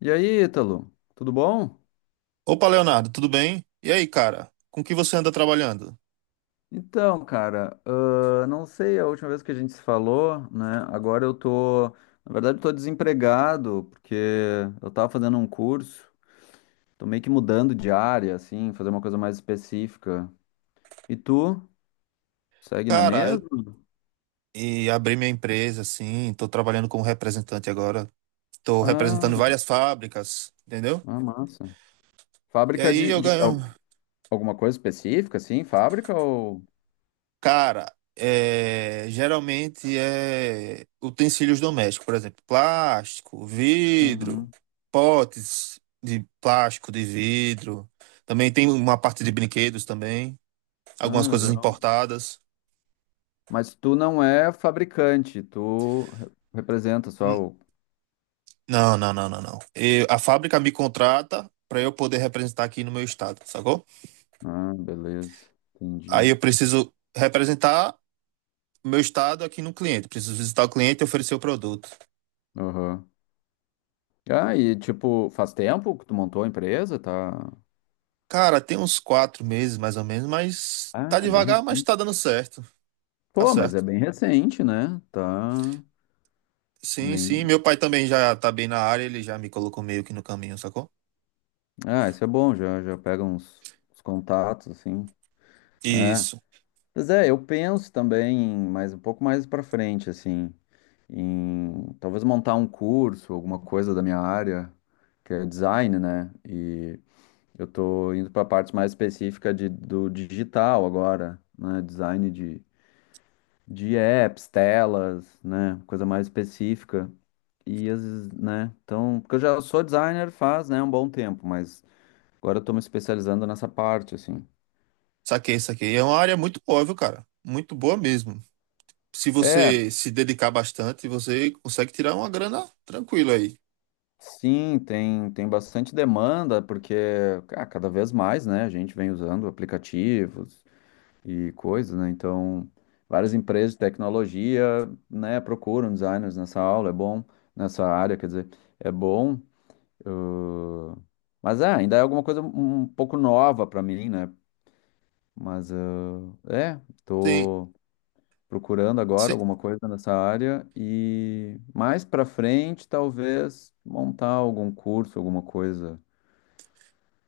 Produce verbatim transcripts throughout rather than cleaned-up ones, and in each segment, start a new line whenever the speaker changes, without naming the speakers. E aí, Ítalo, tudo bom?
Opa, Leonardo, tudo bem? E aí, cara? Com que você anda trabalhando?
Então, cara, ah, não sei a última vez que a gente se falou, né? Agora eu tô, na verdade, eu tô desempregado, porque eu tava fazendo um curso, tô meio que mudando de área, assim, fazer uma coisa mais específica. E tu, segue na
Cara, eu
mesma?
e abri minha empresa, assim, tô trabalhando como representante agora. Tô
Ah,
representando várias fábricas, entendeu?
ah, massa.
E
Fábrica
aí
de,
eu
de
ganho.
al- alguma coisa específica, assim, fábrica ou...
Cara, é, geralmente é utensílios domésticos, por exemplo, plástico, vidro,
Uhum.
potes de plástico, de vidro. Também tem uma parte de brinquedos também, algumas
Ah,
coisas
legal.
importadas.
Mas tu não é fabricante, tu re- representa só o...
Não, não, não, não, não. Eu- a fábrica me contrata para eu poder representar aqui no meu estado, sacou?
Ah, beleza.
Aí
Entendi.
eu preciso representar meu estado aqui no cliente. Preciso visitar o cliente e oferecer o produto.
Aham. Ah, e tipo, faz tempo que tu montou a empresa, tá?
Cara, tem uns quatro meses mais ou menos, mas tá
Ah, é bem
devagar, mas
recente.
tá dando certo. Tá
Pô, mas é
certo.
bem recente, né? Tá.
Sim, sim.
Nem...
Meu pai também já tá bem na área, ele já me colocou meio que no caminho, sacou?
Ah, isso é bom, já, já pega uns, uns contatos, assim. É.
Isso.
Mas é, eu penso também, mas um pouco mais pra frente, assim, em talvez montar um curso, alguma coisa da minha área, que é design, né? E eu tô indo para partes mais específicas de, do digital agora, né? Design de, de apps, telas, né? Coisa mais específica. E às vezes, né? Então, porque eu já sou designer faz, né, um bom tempo, mas agora eu tô me especializando nessa parte, assim.
Saquei, saquei. É uma área muito boa, viu, cara? Muito boa mesmo. Se
É,
você se dedicar bastante, você consegue tirar uma grana tranquila aí.
sim, tem, tem bastante demanda, porque ah, cada vez mais, né? A gente vem usando aplicativos e coisas, né? Então, várias empresas de tecnologia, né, procuram designers nessa aula, é bom nessa área, quer dizer, é bom. ãh, mas é, ainda é alguma coisa um um pouco nova para mim, né? Mas ãh, é,
Sim,
tô procurando agora
Si-
alguma coisa nessa área e mais para frente talvez montar algum curso, alguma coisa.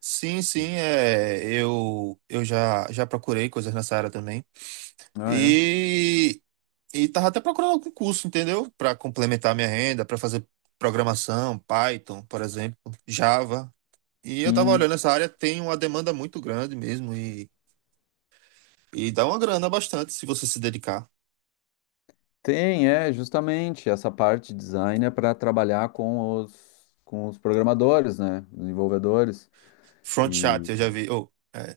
sim, sim, é, eu, eu já, já procurei coisas nessa área também.
Ah, é.
E, e tava até procurando algum curso, entendeu? Para complementar minha renda, para fazer programação, Python, por exemplo, Java. E eu tava
Sim.
olhando essa área, tem uma demanda muito grande mesmo e, e dá uma grana bastante se você se dedicar.
Tem, é, justamente essa parte de design é para trabalhar com os, com os programadores, né? Desenvolvedores
Front chat,
e
eu já vi. Oh, é,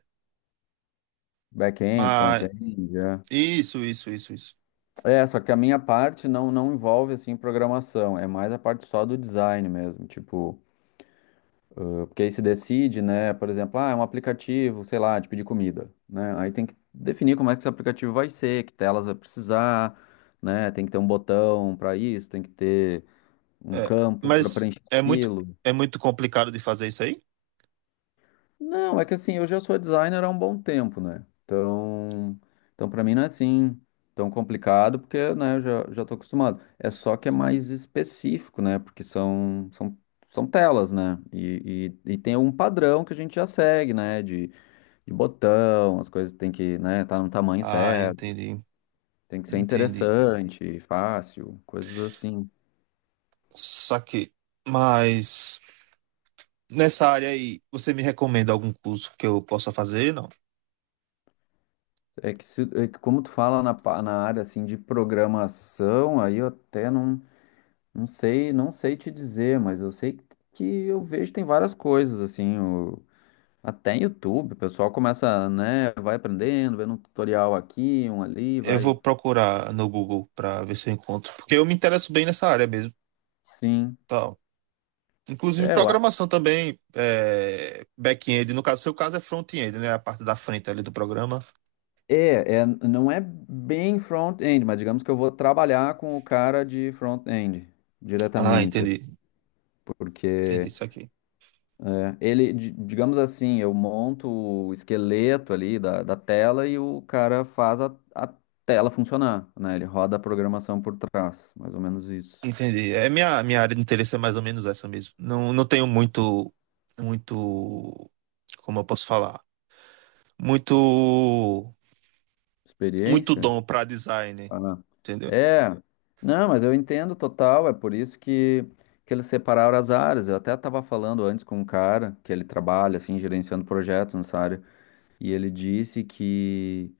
back-end,
mas
front-end, é.
isso, isso, isso, isso.
É, só que a minha parte não, não envolve assim programação, é mais a parte só do design mesmo, tipo, porque aí se decide, né, por exemplo, ah, é um aplicativo, sei lá, de pedir comida, né? Aí tem que definir como é que esse aplicativo vai ser, que telas vai precisar, né? Tem que ter um botão para isso, tem que ter um
É,
campo para
mas
preencher
é muito,
aquilo.
é muito complicado de fazer isso aí?
Não, é que assim, eu já sou designer há um bom tempo, né? Então, então para mim não é assim tão complicado, porque, né, eu já, já tô acostumado. É só que é mais específico, né? Porque são, são, são telas, né? E, e, e tem um padrão que a gente já segue, né? De, de botão, as coisas tem que, né, tá no tamanho
Ah,
certo,
entendi.
tem que ser
Entendi.
interessante, fácil, coisas assim.
Saquei. Mas nessa área aí, você me recomenda algum curso que eu possa fazer? Não.
É que, se- é que como tu fala na, pa- na área, assim, de programação, aí eu até não... Não sei, não sei te dizer, mas eu sei que eu vejo tem várias coisas assim, o- até em YouTube, o pessoal começa, né, vai aprendendo, vendo um tutorial aqui, um ali,
Eu
vai.
vou procurar no Google para ver se eu encontro, porque eu me interesso bem nessa área mesmo,
Sim.
tal. Inclusive
É, eu acho.
programação também, é, back-end, no caso, seu caso é front-end, né? A parte da frente ali do programa.
É, é, não é bem front-end, mas digamos que eu vou trabalhar com o cara de front-end
Ah,
diretamente,
entendi. Entendi
porque
isso aqui.
é, ele, di- digamos assim, eu monto o esqueleto ali da, da tela e o cara faz a, a tela funcionar, né? Ele roda a programação por trás, mais ou menos isso.
Entendi. É, minha minha área de interesse é mais ou menos essa mesmo. Não, não tenho muito muito como eu posso falar? Muito muito
Experiência?
dom para design,
Ah,
entendeu?
é, não, mas eu entendo total, é por isso que, que eles separaram as áreas. Eu até estava falando antes com um cara que ele trabalha, assim, gerenciando projetos nessa área, e ele disse que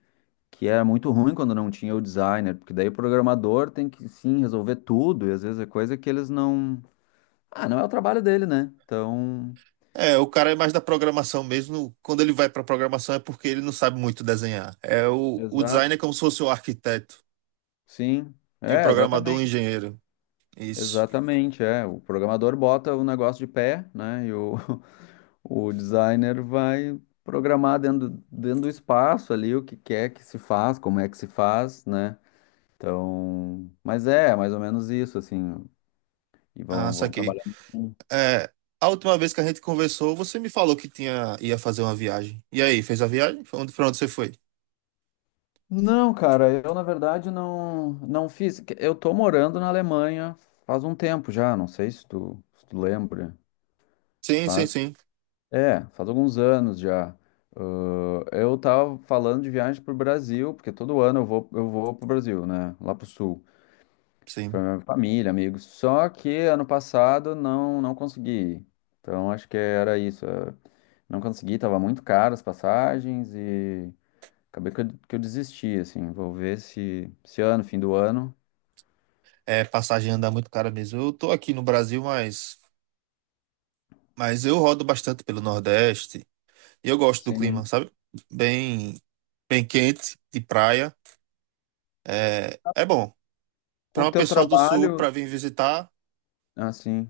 que era muito ruim quando não tinha o designer, porque daí o programador tem que sim resolver tudo, e às vezes é coisa que eles não. Ah, não é o trabalho dele, né? Então,
É, o cara é mais da programação mesmo. Quando ele vai para programação é porque ele não sabe muito desenhar. É o, o design
exato.
é como se fosse o arquiteto
Sim.
e o
É,
programador o
exatamente.
engenheiro. Isso.
Exatamente, é. O programador bota o negócio de pé, né? E o, o designer vai programar dentro, dentro do espaço ali o que quer que se faz, como é que se faz, né? Então, mas é, mais ou menos isso, assim. E
Ah,
vão, vão
saquei.
trabalhando.
É, a última vez que a gente conversou, você me falou que tinha ia fazer uma viagem. E aí, fez a viagem? Pra onde, pra onde você foi?
Não, cara, eu na verdade não, não fiz. Eu tô morando na Alemanha faz um tempo já, não sei se tu, se tu lembra.
Sim, sim,
Faz,
sim,
é, faz alguns anos já. Ahn, eu tava falando de viagem pro Brasil, porque todo ano eu vou, eu vou pro Brasil, né? Lá pro sul. Pra
sim.
minha família, amigos. Só que ano passado não, não consegui ir. Então acho que era isso. eh, Não consegui, tava muito caro as passagens e... Acabei que eu, que eu desisti, assim. Vou ver se esse ano, fim do ano.
É, passagem anda muito cara mesmo. Eu tô aqui no Brasil, mas mas eu rodo bastante pelo Nordeste. Eu gosto do clima,
Sim.
sabe? Bem, bem quente, de praia. É, é bom.
Com
Para
o
uma
teu
pessoa do sul,
trabalho,
para vir visitar,
assim.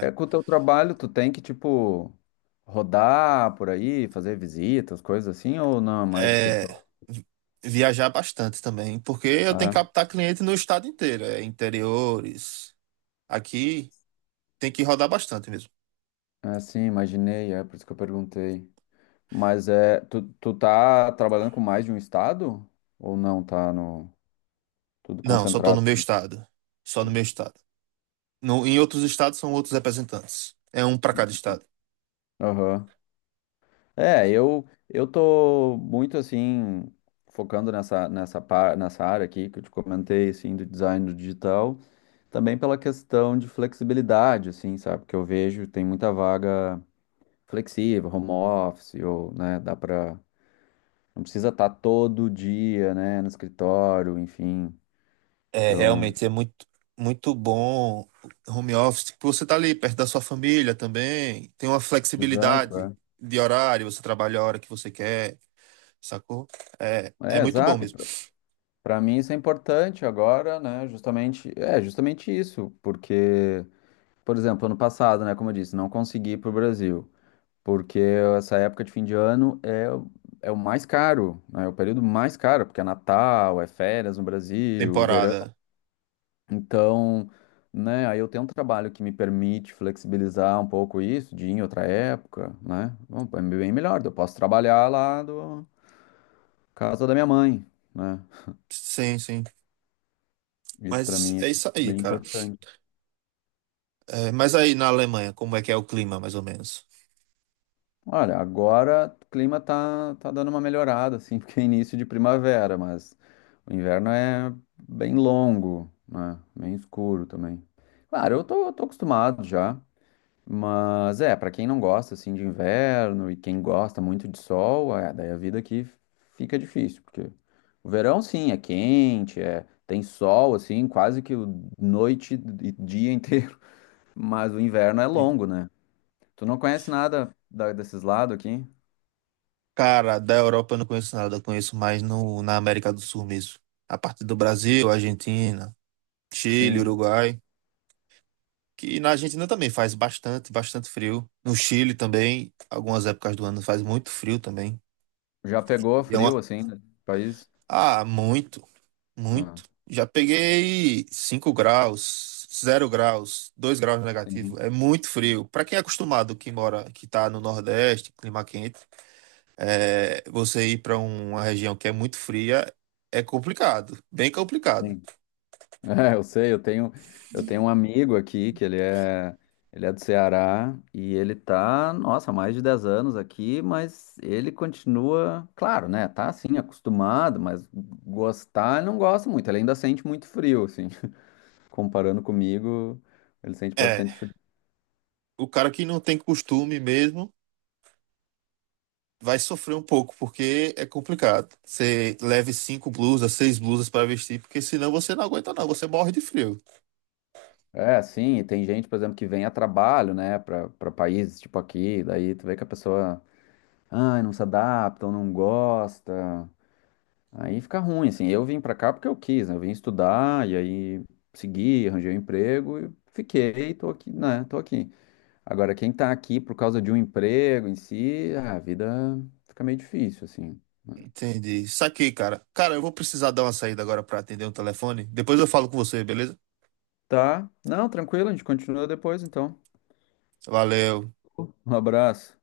É, com o teu trabalho, tu tem que, tipo, rodar por aí, fazer visitas, coisas assim, ou não? É mais
é
escritório.
vi- viajar bastante também, porque eu tenho
É,
que captar cliente no estado inteiro, é, interiores. Aqui tem que rodar bastante mesmo.
é, sim, imaginei, é por isso que eu perguntei. Mas é, tu, tu tá trabalhando com mais de um estado? Ou não? Tá no, tudo
Não, só tô
concentrado
no meu
aí?
estado. Só no meu estado. No, Em outros estados são outros representantes. É um para cada estado.
Aham. É, eu eu tô muito assim focando nessa nessa par- nessa área aqui que eu te comentei assim do design do digital, também pela questão de flexibilidade, assim, sabe? Que eu vejo tem muita vaga flexível, home office ou, né, dá pra não precisa estar todo dia, né, no escritório, enfim.
É,
Então,
realmente é muito, muito bom o home office, porque você tá ali perto da sua família também, tem uma
exato,
flexibilidade
é.
de horário, você trabalha a hora que você quer, sacou? É, é
É,
muito bom
exato.
mesmo.
Para mim isso é importante agora, né? Justamente, é justamente isso, porque por exemplo, ano passado, né, como eu disse, não consegui ir para Brasil, porque essa época de fim de ano é, o- é o mais caro, né, é o período mais caro, porque é Natal, é férias no Brasil, verão.
Temporada.
Então, né, aí eu tenho um trabalho que me permite flexibilizar um pouco isso, de ir em outra época, né? Bom, é bem melhor, eu posso trabalhar lá do casa da minha mãe, né?
Sim, sim.
Isso para
Mas
mim é
é isso aí,
bem
cara.
importante.
É, mas aí na Alemanha, como é que é o clima, mais ou menos?
Olha, agora o clima tá, tá dando uma melhorada, assim, porque é início de primavera, mas o inverno é bem longo, né? Bem escuro também. Claro, eu tô, eu tô acostumado já, mas é, pra quem não gosta, assim, de inverno e quem gosta muito de sol, é, daí a vida aqui fica difícil, porque o verão, sim, é quente, é, tem sol, assim, quase que o- noite e dia inteiro, mas o inverno é
Sim.
longo, né? Tu não conhece nada da- desses lados aqui?
Cara, da Europa eu não conheço nada, eu conheço mais no, na América do Sul mesmo. A parte do Brasil, Argentina, Chile,
Sim.
Uruguai. Que na Argentina também faz bastante, bastante frio. No Chile também, algumas épocas do ano faz muito frio também.
Já pegou
E é
frio
uma...
assim, no país?
Ah, muito, muito.
Ah,
Já peguei cinco graus, zero graus, dois graus negativo.
sim,
É muito frio. Para quem é acostumado, que mora, que tá no Nordeste, clima quente, é, você ir para uma região que é muito fria é complicado, bem complicado.
sim. É, eu sei, eu tenho, eu tenho um amigo aqui que ele é, ele é do Ceará e ele tá, nossa, há mais de dez anos aqui, mas ele continua, claro, né? Tá assim, acostumado, mas gostar ele não gosta muito, ele ainda sente muito frio, assim. Comparando comigo, ele sente
É,
bastante frio.
o cara que não tem costume mesmo vai sofrer um pouco, porque é complicado. Você leve cinco blusas, seis blusas para vestir, porque senão você não aguenta, não. Você morre de frio.
É, sim, e tem gente, por exemplo, que vem a trabalho, né, para para países tipo aqui, daí tu vê que a pessoa... Ah, não se adapta ou não gosta. Aí fica ruim, assim. Eu vim pra cá porque eu quis, né? Eu vim estudar e aí segui, arranjei um emprego e fiquei, tô aqui, né? Tô aqui. Agora, quem tá aqui por causa de um emprego em si, ah, a vida fica meio difícil, assim, né?
Entendi. Saquei, cara. Cara, eu vou precisar dar uma saída agora para atender um telefone. Depois eu falo com você, beleza?
Tá? Não, tranquilo, a gente continua depois, então.
Valeu.
Um abraço.